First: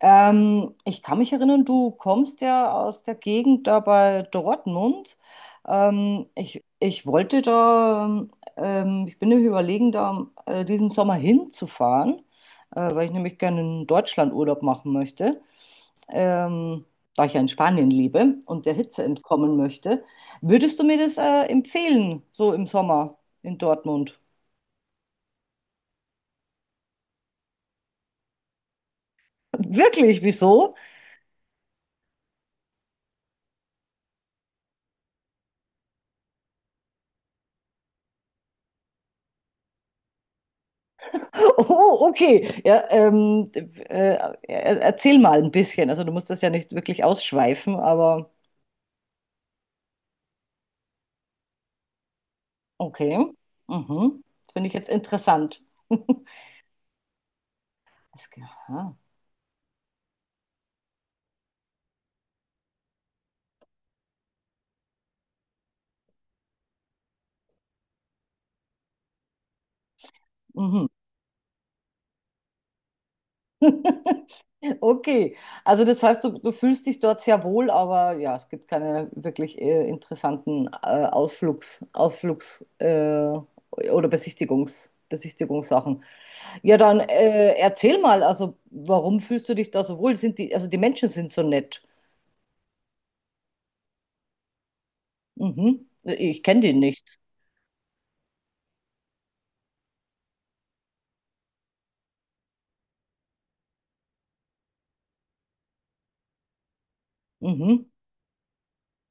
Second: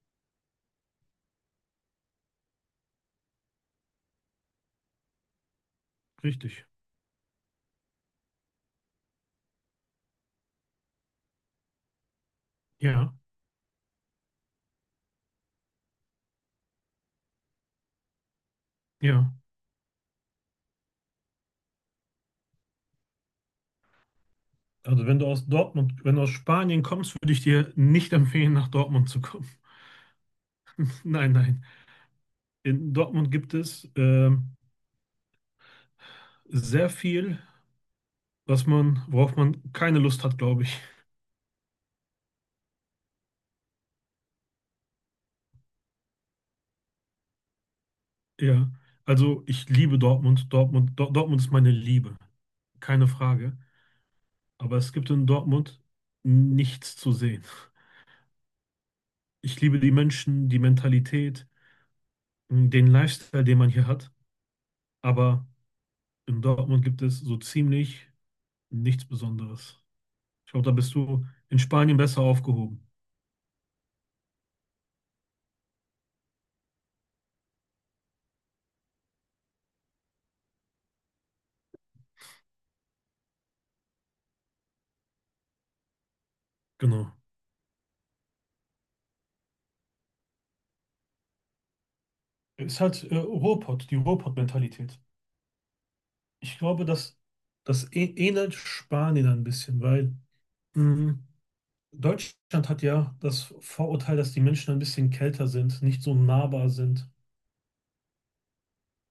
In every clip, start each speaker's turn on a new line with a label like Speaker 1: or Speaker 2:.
Speaker 1: Ich kann mich erinnern, du kommst ja aus der Gegend da bei Dortmund. Ähm, ich,
Speaker 2: Richtig.
Speaker 1: ich wollte da, ich bin nämlich überlegen, da diesen Sommer hinzufahren, weil ich
Speaker 2: Ja,
Speaker 1: nämlich gerne in Deutschland Urlaub machen möchte, ähm, da ich ja in Spanien lebe und der Hitze
Speaker 2: ja.
Speaker 1: entkommen möchte. Würdest du mir das empfehlen, so im Sommer in Dortmund?
Speaker 2: Also wenn du aus Dortmund, wenn du aus Spanien kommst, würde ich dir nicht empfehlen, nach Dortmund zu kommen.
Speaker 1: Wirklich, wieso?
Speaker 2: Nein, nein. In Dortmund gibt es sehr viel, was man, worauf man keine Lust hat, glaube ich.
Speaker 1: Oh, okay. Ja, erzähl mal ein bisschen. Also du musst das ja nicht wirklich ausschweifen, aber
Speaker 2: Ja. Also ich liebe Dortmund. Dortmund, Dortmund ist meine Liebe. Keine
Speaker 1: okay.
Speaker 2: Frage.
Speaker 1: Mhm. Finde ich
Speaker 2: Aber
Speaker 1: jetzt
Speaker 2: es gibt in
Speaker 1: interessant.
Speaker 2: Dortmund nichts zu sehen.
Speaker 1: Das, aha.
Speaker 2: Ich liebe die Menschen, die Mentalität, den Lifestyle, den man hier hat. Aber in Dortmund gibt es so ziemlich nichts Besonderes. Ich glaube, da
Speaker 1: Mhm.
Speaker 2: bist du in Spanien besser aufgehoben.
Speaker 1: Okay, also das heißt, du fühlst dich dort sehr wohl, aber ja, es gibt keine wirklich interessanten Ausflugs oder Besichtigungssachen. Ja, dann
Speaker 2: Genau.
Speaker 1: erzähl mal, also warum fühlst du dich da so wohl? Sind die, also die Menschen sind so nett.
Speaker 2: Ist halt Ruhrpott, die Ruhrpott-Mentalität.
Speaker 1: Mhm. Ich
Speaker 2: Ich
Speaker 1: kenne die
Speaker 2: glaube,
Speaker 1: nicht.
Speaker 2: dass das ähnelt Spanien ein bisschen, weil mh, Deutschland hat ja das Vorurteil, dass die Menschen ein bisschen kälter sind, nicht so nahbar sind.
Speaker 1: Mhm.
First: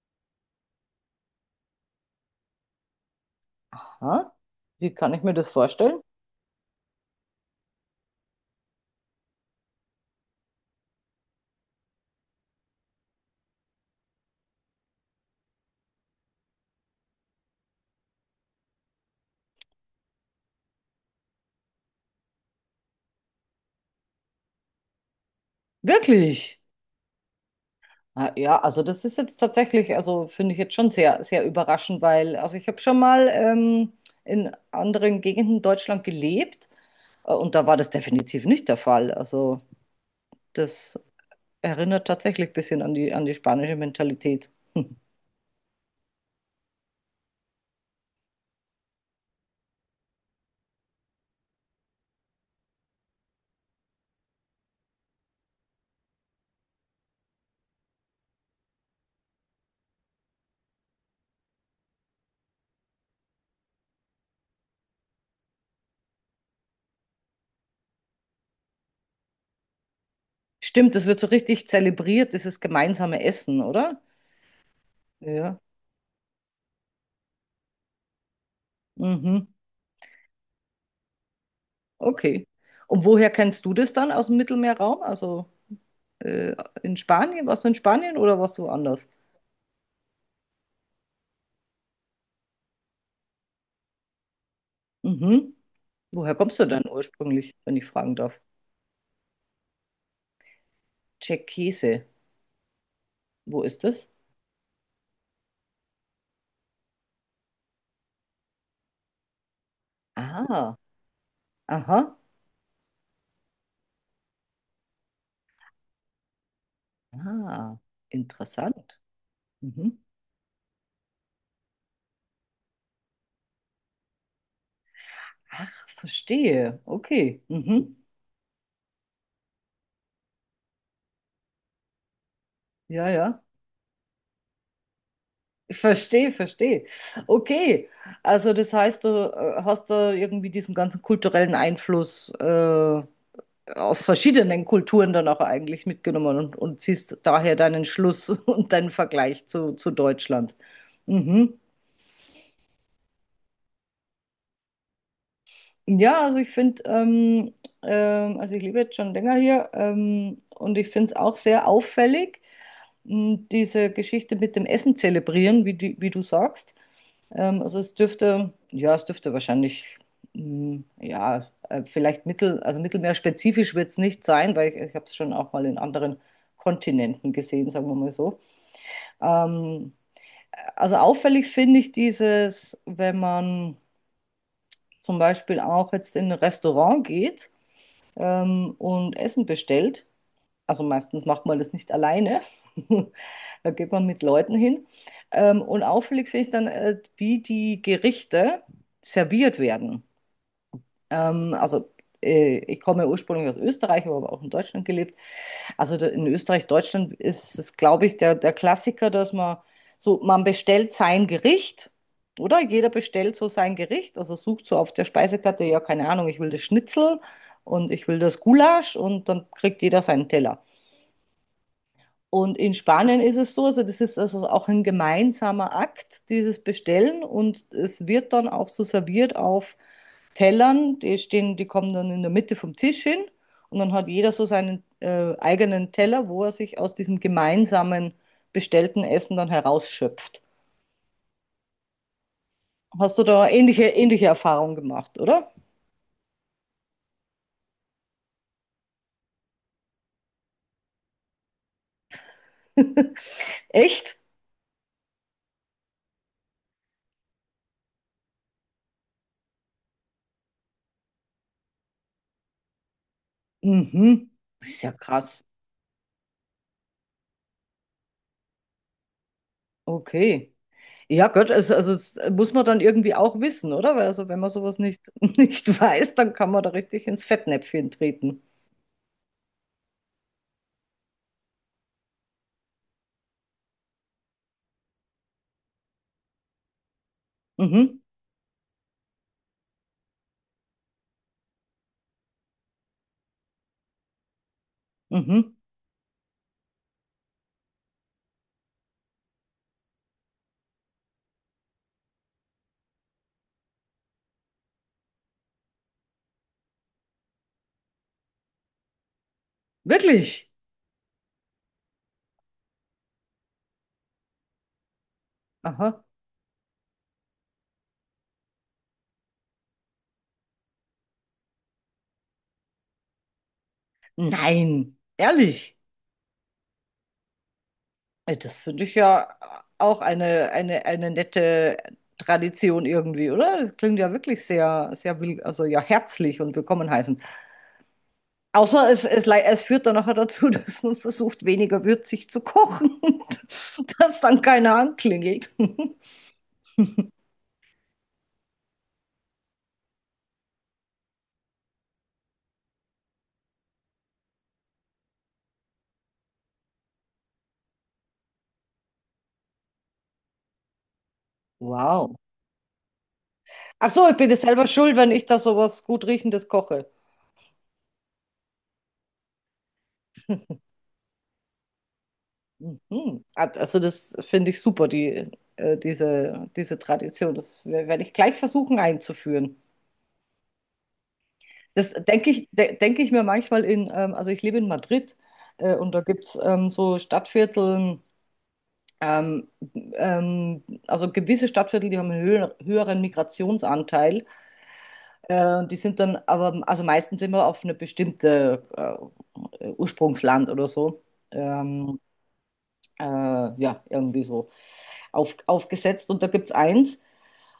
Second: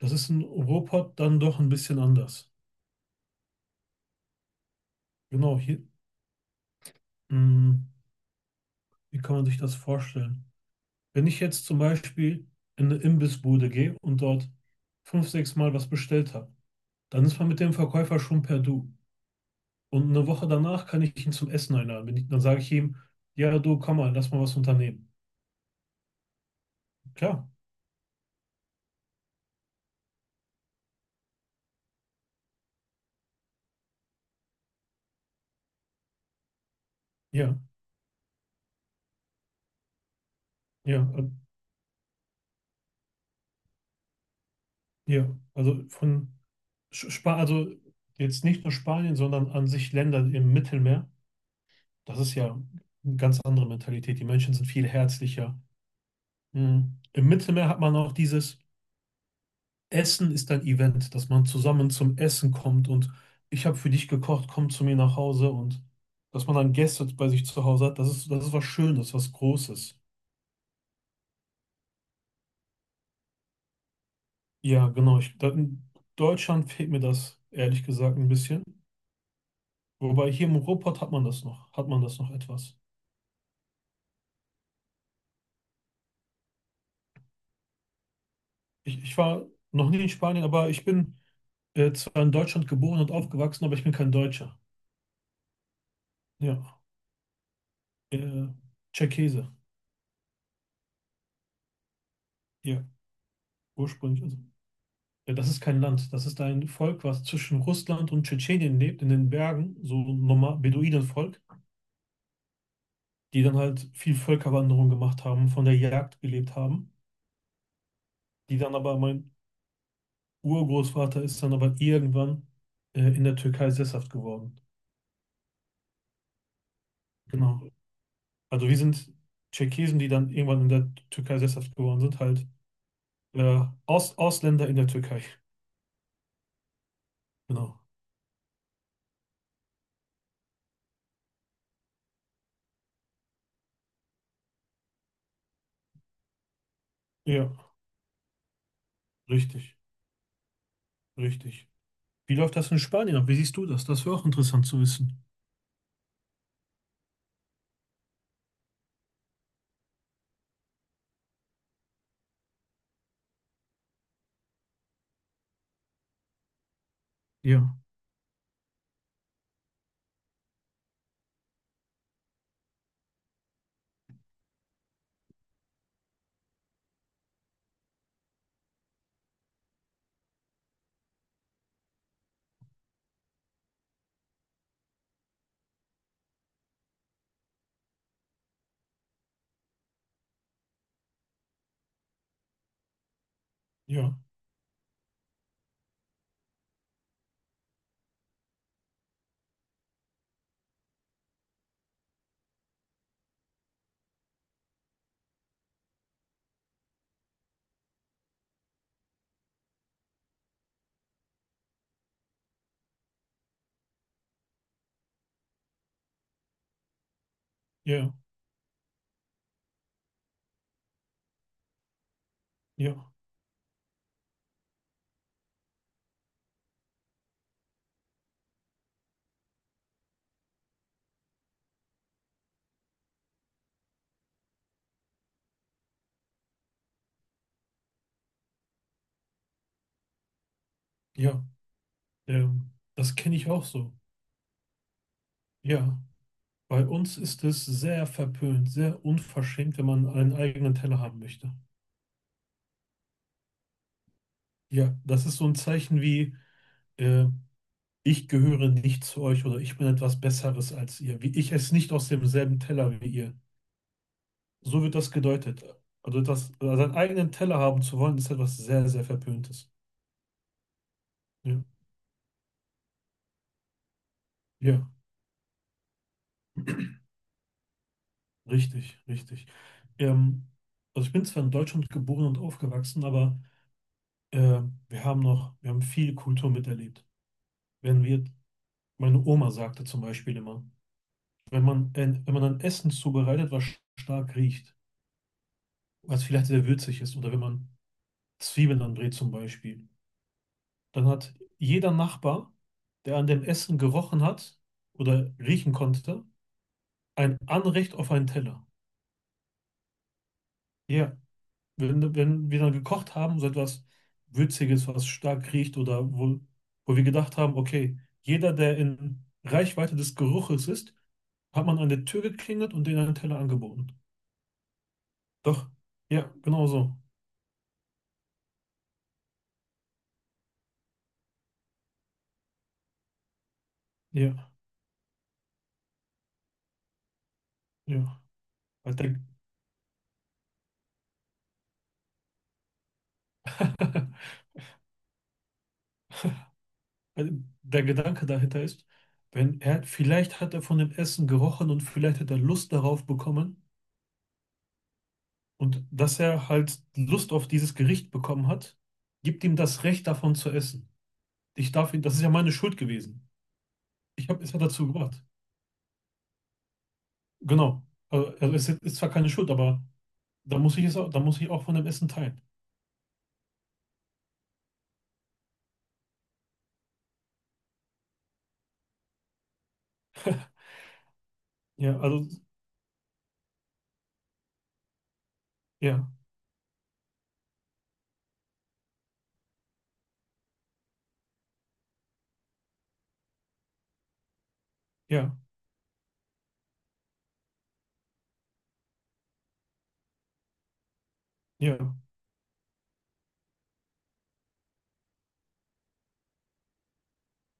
Speaker 2: Das ist in Ruhrpott dann doch ein bisschen anders.
Speaker 1: Aha. Wie kann ich mir das
Speaker 2: Genau, hier,
Speaker 1: vorstellen?
Speaker 2: mh, wie kann man sich das vorstellen? Wenn ich jetzt zum Beispiel in eine Imbissbude gehe und dort fünf, sechs Mal was bestellt habe, dann ist man mit dem Verkäufer schon per Du. Und eine Woche danach kann ich ihn zum Essen einladen. Wenn ich, dann sage ich ihm, ja, du, komm mal, lass mal was unternehmen.
Speaker 1: Wirklich?
Speaker 2: Klar,
Speaker 1: Ah, ja, also das ist jetzt tatsächlich, also finde ich jetzt schon sehr, sehr überraschend, weil, also ich habe schon mal in anderen Gegenden Deutschland gelebt und
Speaker 2: ja,
Speaker 1: da war das definitiv nicht der Fall. Also das
Speaker 2: ja,
Speaker 1: erinnert tatsächlich ein bisschen an die spanische Mentalität. Hm.
Speaker 2: ja. Also von also jetzt nicht nur Spanien, sondern an sich Länder im Mittelmeer. Das ist ja eine ganz andere Mentalität. Die Menschen sind viel herzlicher. Mhm. Im Mittelmeer hat man auch dieses. Essen ist ein Event, dass man zusammen zum Essen kommt und ich habe für dich gekocht, komm zu mir nach Hause und dass man dann Gäste bei sich zu Hause hat, das ist was Schönes, was Großes.
Speaker 1: Stimmt, das wird so richtig zelebriert, dieses gemeinsame Essen, oder?
Speaker 2: Ja, genau.
Speaker 1: Ja.
Speaker 2: In Deutschland fehlt mir das, ehrlich gesagt, ein bisschen.
Speaker 1: Mhm.
Speaker 2: Wobei hier im Ruhrpott hat man das noch, hat man das noch
Speaker 1: Okay.
Speaker 2: etwas.
Speaker 1: Und woher kennst du das dann aus dem Mittelmeerraum? Also äh, in Spanien? Warst du in Spanien oder warst du
Speaker 2: Ich,
Speaker 1: woanders?
Speaker 2: ich war noch nie in Spanien, aber ich bin zwar in Deutschland geboren und aufgewachsen, aber ich bin kein Deutscher.
Speaker 1: Mhm. Woher kommst du
Speaker 2: Ja,
Speaker 1: denn ursprünglich, wenn ich fragen darf?
Speaker 2: äh, Tscherkesse,
Speaker 1: Tscherkesse.
Speaker 2: ja,
Speaker 1: Wo ist das?
Speaker 2: ursprünglich. Also ja, das ist kein Land, das ist ein Volk, was zwischen Russland und Tschetschenien lebt, in den Bergen, so ein
Speaker 1: Ah,
Speaker 2: Beduinenvolk,
Speaker 1: aha,
Speaker 2: die dann halt viel Völkerwanderung gemacht haben, von der Jagd gelebt haben,
Speaker 1: ah, interessant.
Speaker 2: mein
Speaker 1: Mhm.
Speaker 2: Urgroßvater ist dann aber irgendwann in der Türkei sesshaft geworden.
Speaker 1: Ach, verstehe. Okay.
Speaker 2: Genau.
Speaker 1: Mhm.
Speaker 2: Also wir sind Tscherkesen, die dann irgendwann in der Türkei sesshaft geworden sind, halt
Speaker 1: Ja, ja.
Speaker 2: Ausländer in der Türkei.
Speaker 1: Ich verstehe, verstehe.
Speaker 2: Genau.
Speaker 1: Okay. Also das heißt, du hast da irgendwie diesen ganzen kulturellen Einfluss aus verschiedenen Kulturen dann auch eigentlich mitgenommen und ziehst
Speaker 2: Ja,
Speaker 1: daher deinen Schluss und deinen Vergleich
Speaker 2: richtig,
Speaker 1: zu Deutschland. Mhm.
Speaker 2: richtig. Wie läuft das in Spanien ab? Wie siehst du das? Das wäre auch interessant zu wissen.
Speaker 1: Ja, also ich finde, also ich lebe jetzt schon länger hier und ich finde es auch sehr auffällig, diese Geschichte mit dem Essen zelebrieren, wie, die, wie du sagst.
Speaker 2: Ja,
Speaker 1: Also es dürfte, ja, es dürfte wahrscheinlich, ja, also mittelmeerspezifisch wird es nicht sein, weil ich habe es schon auch mal in anderen Kontinenten gesehen, sagen wir mal so. Ähm, also auffällig finde ich dieses, wenn man zum Beispiel auch jetzt in ein Restaurant geht und Essen bestellt. Also meistens macht man das nicht alleine. Da geht man
Speaker 2: ja.
Speaker 1: mit Leuten hin. Und auffällig finde ich dann, wie die Gerichte serviert werden. Also ich komme ursprünglich aus Österreich, habe aber auch in Deutschland gelebt. Also in Österreich, Deutschland ist es, glaube ich, der, der Klassiker, dass man so, man bestellt sein Gericht, oder? Jeder bestellt so sein Gericht, also sucht so auf der Speisekarte, ja, keine Ahnung, ich will das Schnitzel und ich
Speaker 2: Ja,
Speaker 1: will das Gulasch und dann kriegt jeder seinen Teller. Und in
Speaker 2: ja,
Speaker 1: Spanien ist es so, also das ist also auch ein gemeinsamer Akt, dieses Bestellen. Und es wird dann auch so serviert auf Tellern. Die stehen, die kommen dann in der Mitte vom Tisch hin. Und dann hat jeder so seinen eigenen Teller, wo er sich aus diesem gemeinsamen bestellten Essen dann herausschöpft.
Speaker 2: ja, ähm, das
Speaker 1: Hast du
Speaker 2: kenne
Speaker 1: da
Speaker 2: ich auch
Speaker 1: ähnliche,
Speaker 2: so.
Speaker 1: ähnliche Erfahrungen gemacht, oder?
Speaker 2: Ja, bei uns ist es sehr verpönt, sehr unverschämt, wenn man einen eigenen Teller haben möchte.
Speaker 1: Echt?
Speaker 2: Ja, das ist so ein Zeichen wie, äh, ich gehöre nicht zu euch oder ich bin etwas Besseres als ihr, wie ich esse nicht aus demselben Teller wie ihr.
Speaker 1: Mhm. Das ist
Speaker 2: So
Speaker 1: ja
Speaker 2: wird das
Speaker 1: krass.
Speaker 2: gedeutet. Also das, also seinen eigenen Teller haben zu wollen, ist etwas sehr, sehr Verpöntes.
Speaker 1: Okay. Ja, Gott,
Speaker 2: Ja,
Speaker 1: also das muss man dann irgendwie auch wissen, oder? Weil also wenn man sowas
Speaker 2: ja,
Speaker 1: nicht, nicht weiß, dann kann man da richtig ins Fettnäpfchen treten.
Speaker 2: richtig, richtig. Ähm, also ich bin zwar in Deutschland geboren und aufgewachsen, aber Äh, wir haben noch, wir haben viel Kultur miterlebt.
Speaker 1: Mhm,
Speaker 2: Wenn wir, meine Oma sagte zum Beispiel immer, wenn man, wenn man ein Essen zubereitet, was stark riecht,
Speaker 1: mhm.
Speaker 2: was vielleicht sehr würzig ist, oder wenn man Zwiebeln anbrät zum Beispiel, dann hat jeder Nachbar, der an dem Essen gerochen hat oder riechen konnte, ein Anrecht auf einen Teller.
Speaker 1: Wirklich?
Speaker 2: Ja, wenn wir dann gekocht haben, so etwas Würziges, was stark riecht
Speaker 1: Aha.
Speaker 2: oder wo, wo wir gedacht haben, okay, jeder, der in Reichweite des Geruches ist, hat man an der Tür geklingelt und denen einen Teller angeboten.
Speaker 1: Nein,
Speaker 2: Doch,
Speaker 1: ehrlich.
Speaker 2: ja, genau so.
Speaker 1: Ey, das finde ich ja auch eine nette Tradition irgendwie, oder? Das klingt ja wirklich
Speaker 2: Ja,
Speaker 1: sehr, sehr, also ja, herzlich und willkommen heißen.
Speaker 2: ja.
Speaker 1: Außer
Speaker 2: Weil der,
Speaker 1: es führt dann nachher dazu, dass man versucht, weniger würzig zu kochen, dass dann keiner anklingelt.
Speaker 2: weil der Gedanke dahinter ist, wenn er, vielleicht hat er von dem Essen gerochen und vielleicht hat er Lust darauf bekommen und dass er halt Lust auf dieses Gericht bekommen hat, gibt ihm das Recht davon zu essen.
Speaker 1: Wow.
Speaker 2: Das ist ja meine Schuld gewesen.
Speaker 1: Ach so, ich
Speaker 2: Ich
Speaker 1: bin ja
Speaker 2: habe es ja
Speaker 1: selber
Speaker 2: dazu
Speaker 1: schuld, wenn
Speaker 2: gebracht.
Speaker 1: ich da sowas gut Riechendes koche.
Speaker 2: Genau. Also es ist zwar keine Schuld, aber da muss ich auch von dem Essen teilen.
Speaker 1: Mhm. Also das finde ich super, die, diese, diese Tradition. Das werde ich gleich versuchen einzuführen. Das
Speaker 2: Ja, also,
Speaker 1: denke ich, de denke ich mir manchmal in, also ich lebe in Madrid und da
Speaker 2: ja,
Speaker 1: gibt es so Stadtviertel, ähm, also gewisse Stadtviertel, die haben einen höheren Migrationsanteil.
Speaker 2: ja,
Speaker 1: Die sind dann aber, also meistens immer auf eine bestimmte Ursprungsland oder so.
Speaker 2: ja.
Speaker 1: Ähm, ja, irgendwie so aufgesetzt. Und da gibt es eins.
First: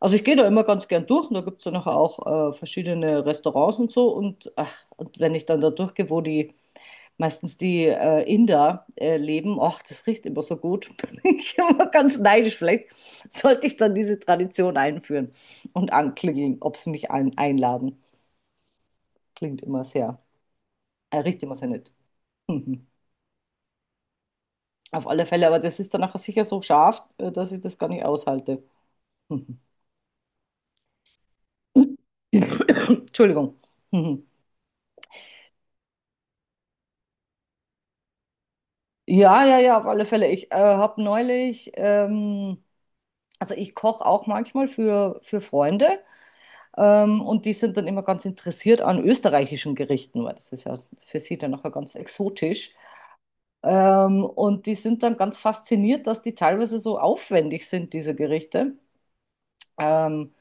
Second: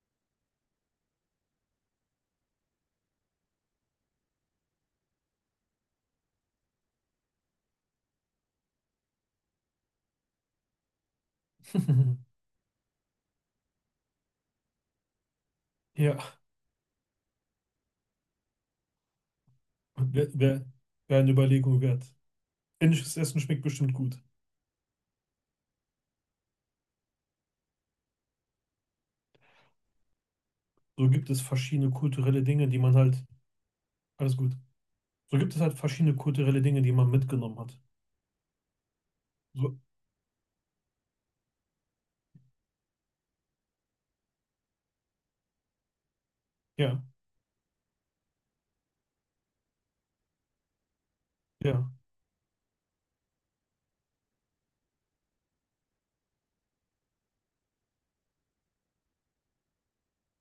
Speaker 1: Also ich gehe da immer ganz gern durch und da gibt es dann nachher auch verschiedene Restaurants und so. Und, ach, und wenn ich dann da durchgehe, wo die meistens die Inder leben, ach, das riecht immer so gut. Bin ich immer ganz neidisch. Vielleicht sollte ich dann diese Tradition einführen und
Speaker 2: Ja,
Speaker 1: anklingeln, ob sie mich einladen. Klingt immer sehr,
Speaker 2: wäre wär, wär eine
Speaker 1: riecht immer sehr
Speaker 2: Überlegung
Speaker 1: nett.
Speaker 2: wert.
Speaker 1: Mhm.
Speaker 2: Indisches Essen schmeckt bestimmt gut.
Speaker 1: Auf alle Fälle, aber das ist dann nachher sicher so scharf, dass ich das gar nicht aushalte. Mhm.
Speaker 2: So gibt es verschiedene kulturelle Dinge, die man halt,
Speaker 1: Entschuldigung. Mhm.
Speaker 2: alles gut. So gibt es halt verschiedene kulturelle Dinge, die man mitgenommen hat.
Speaker 1: Ja, ja,
Speaker 2: So,
Speaker 1: ja, auf alle Fälle. Ich habe neulich, also ich koche auch manchmal für Freunde
Speaker 2: ja,
Speaker 1: und die sind dann immer ganz interessiert an österreichischen Gerichten, weil das ist ja für sie dann nachher
Speaker 2: ja,
Speaker 1: ganz exotisch. Und die sind dann ganz fasziniert, dass die teilweise so aufwendig sind, diese Gerichte, ähm,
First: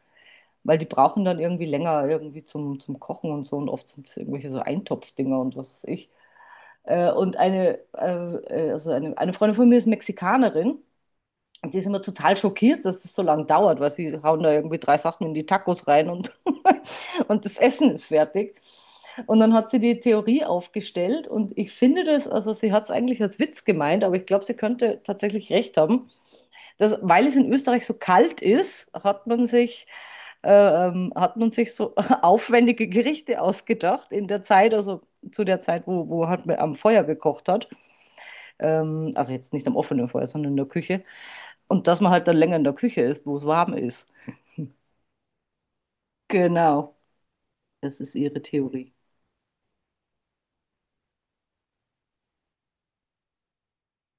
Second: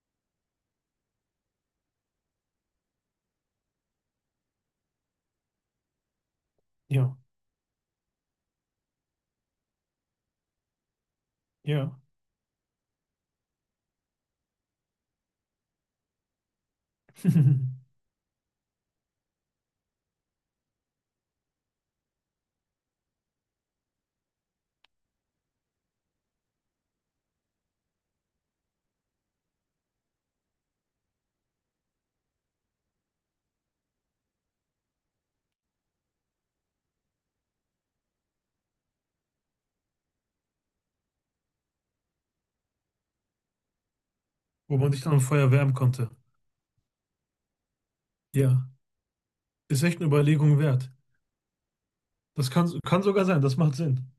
Speaker 1: weil die brauchen dann irgendwie länger irgendwie zum, zum Kochen und so und oft sind es irgendwelche so Eintopfdinger und was weiß ich. Äh,
Speaker 2: ja,
Speaker 1: und eine, äh, also eine Freundin von mir ist Mexikanerin. Und die ist
Speaker 2: ja.
Speaker 1: immer total schockiert, dass es so lange dauert, weil sie hauen da irgendwie drei Sachen in die Tacos rein und, und das Essen ist fertig. Und dann hat sie die Theorie aufgestellt und ich finde das, also sie hat es eigentlich als Witz gemeint, aber ich glaube, sie könnte tatsächlich recht haben, dass, weil es in Österreich so kalt ist, hat man sich so aufwendige Gerichte ausgedacht in der Zeit, also zu der Zeit, wo, wo halt man am Feuer gekocht hat. Also jetzt nicht am offenen Feuer, sondern in der Küche. Und dass man halt dann länger in der Küche ist, wo es warm ist.
Speaker 2: Wo man sich dann am Feuer wärmen konnte.
Speaker 1: Genau, das ist ihre
Speaker 2: Ja,
Speaker 1: Theorie.
Speaker 2: ist echt eine Überlegung wert. Das kann, kann sogar sein, das macht Sinn.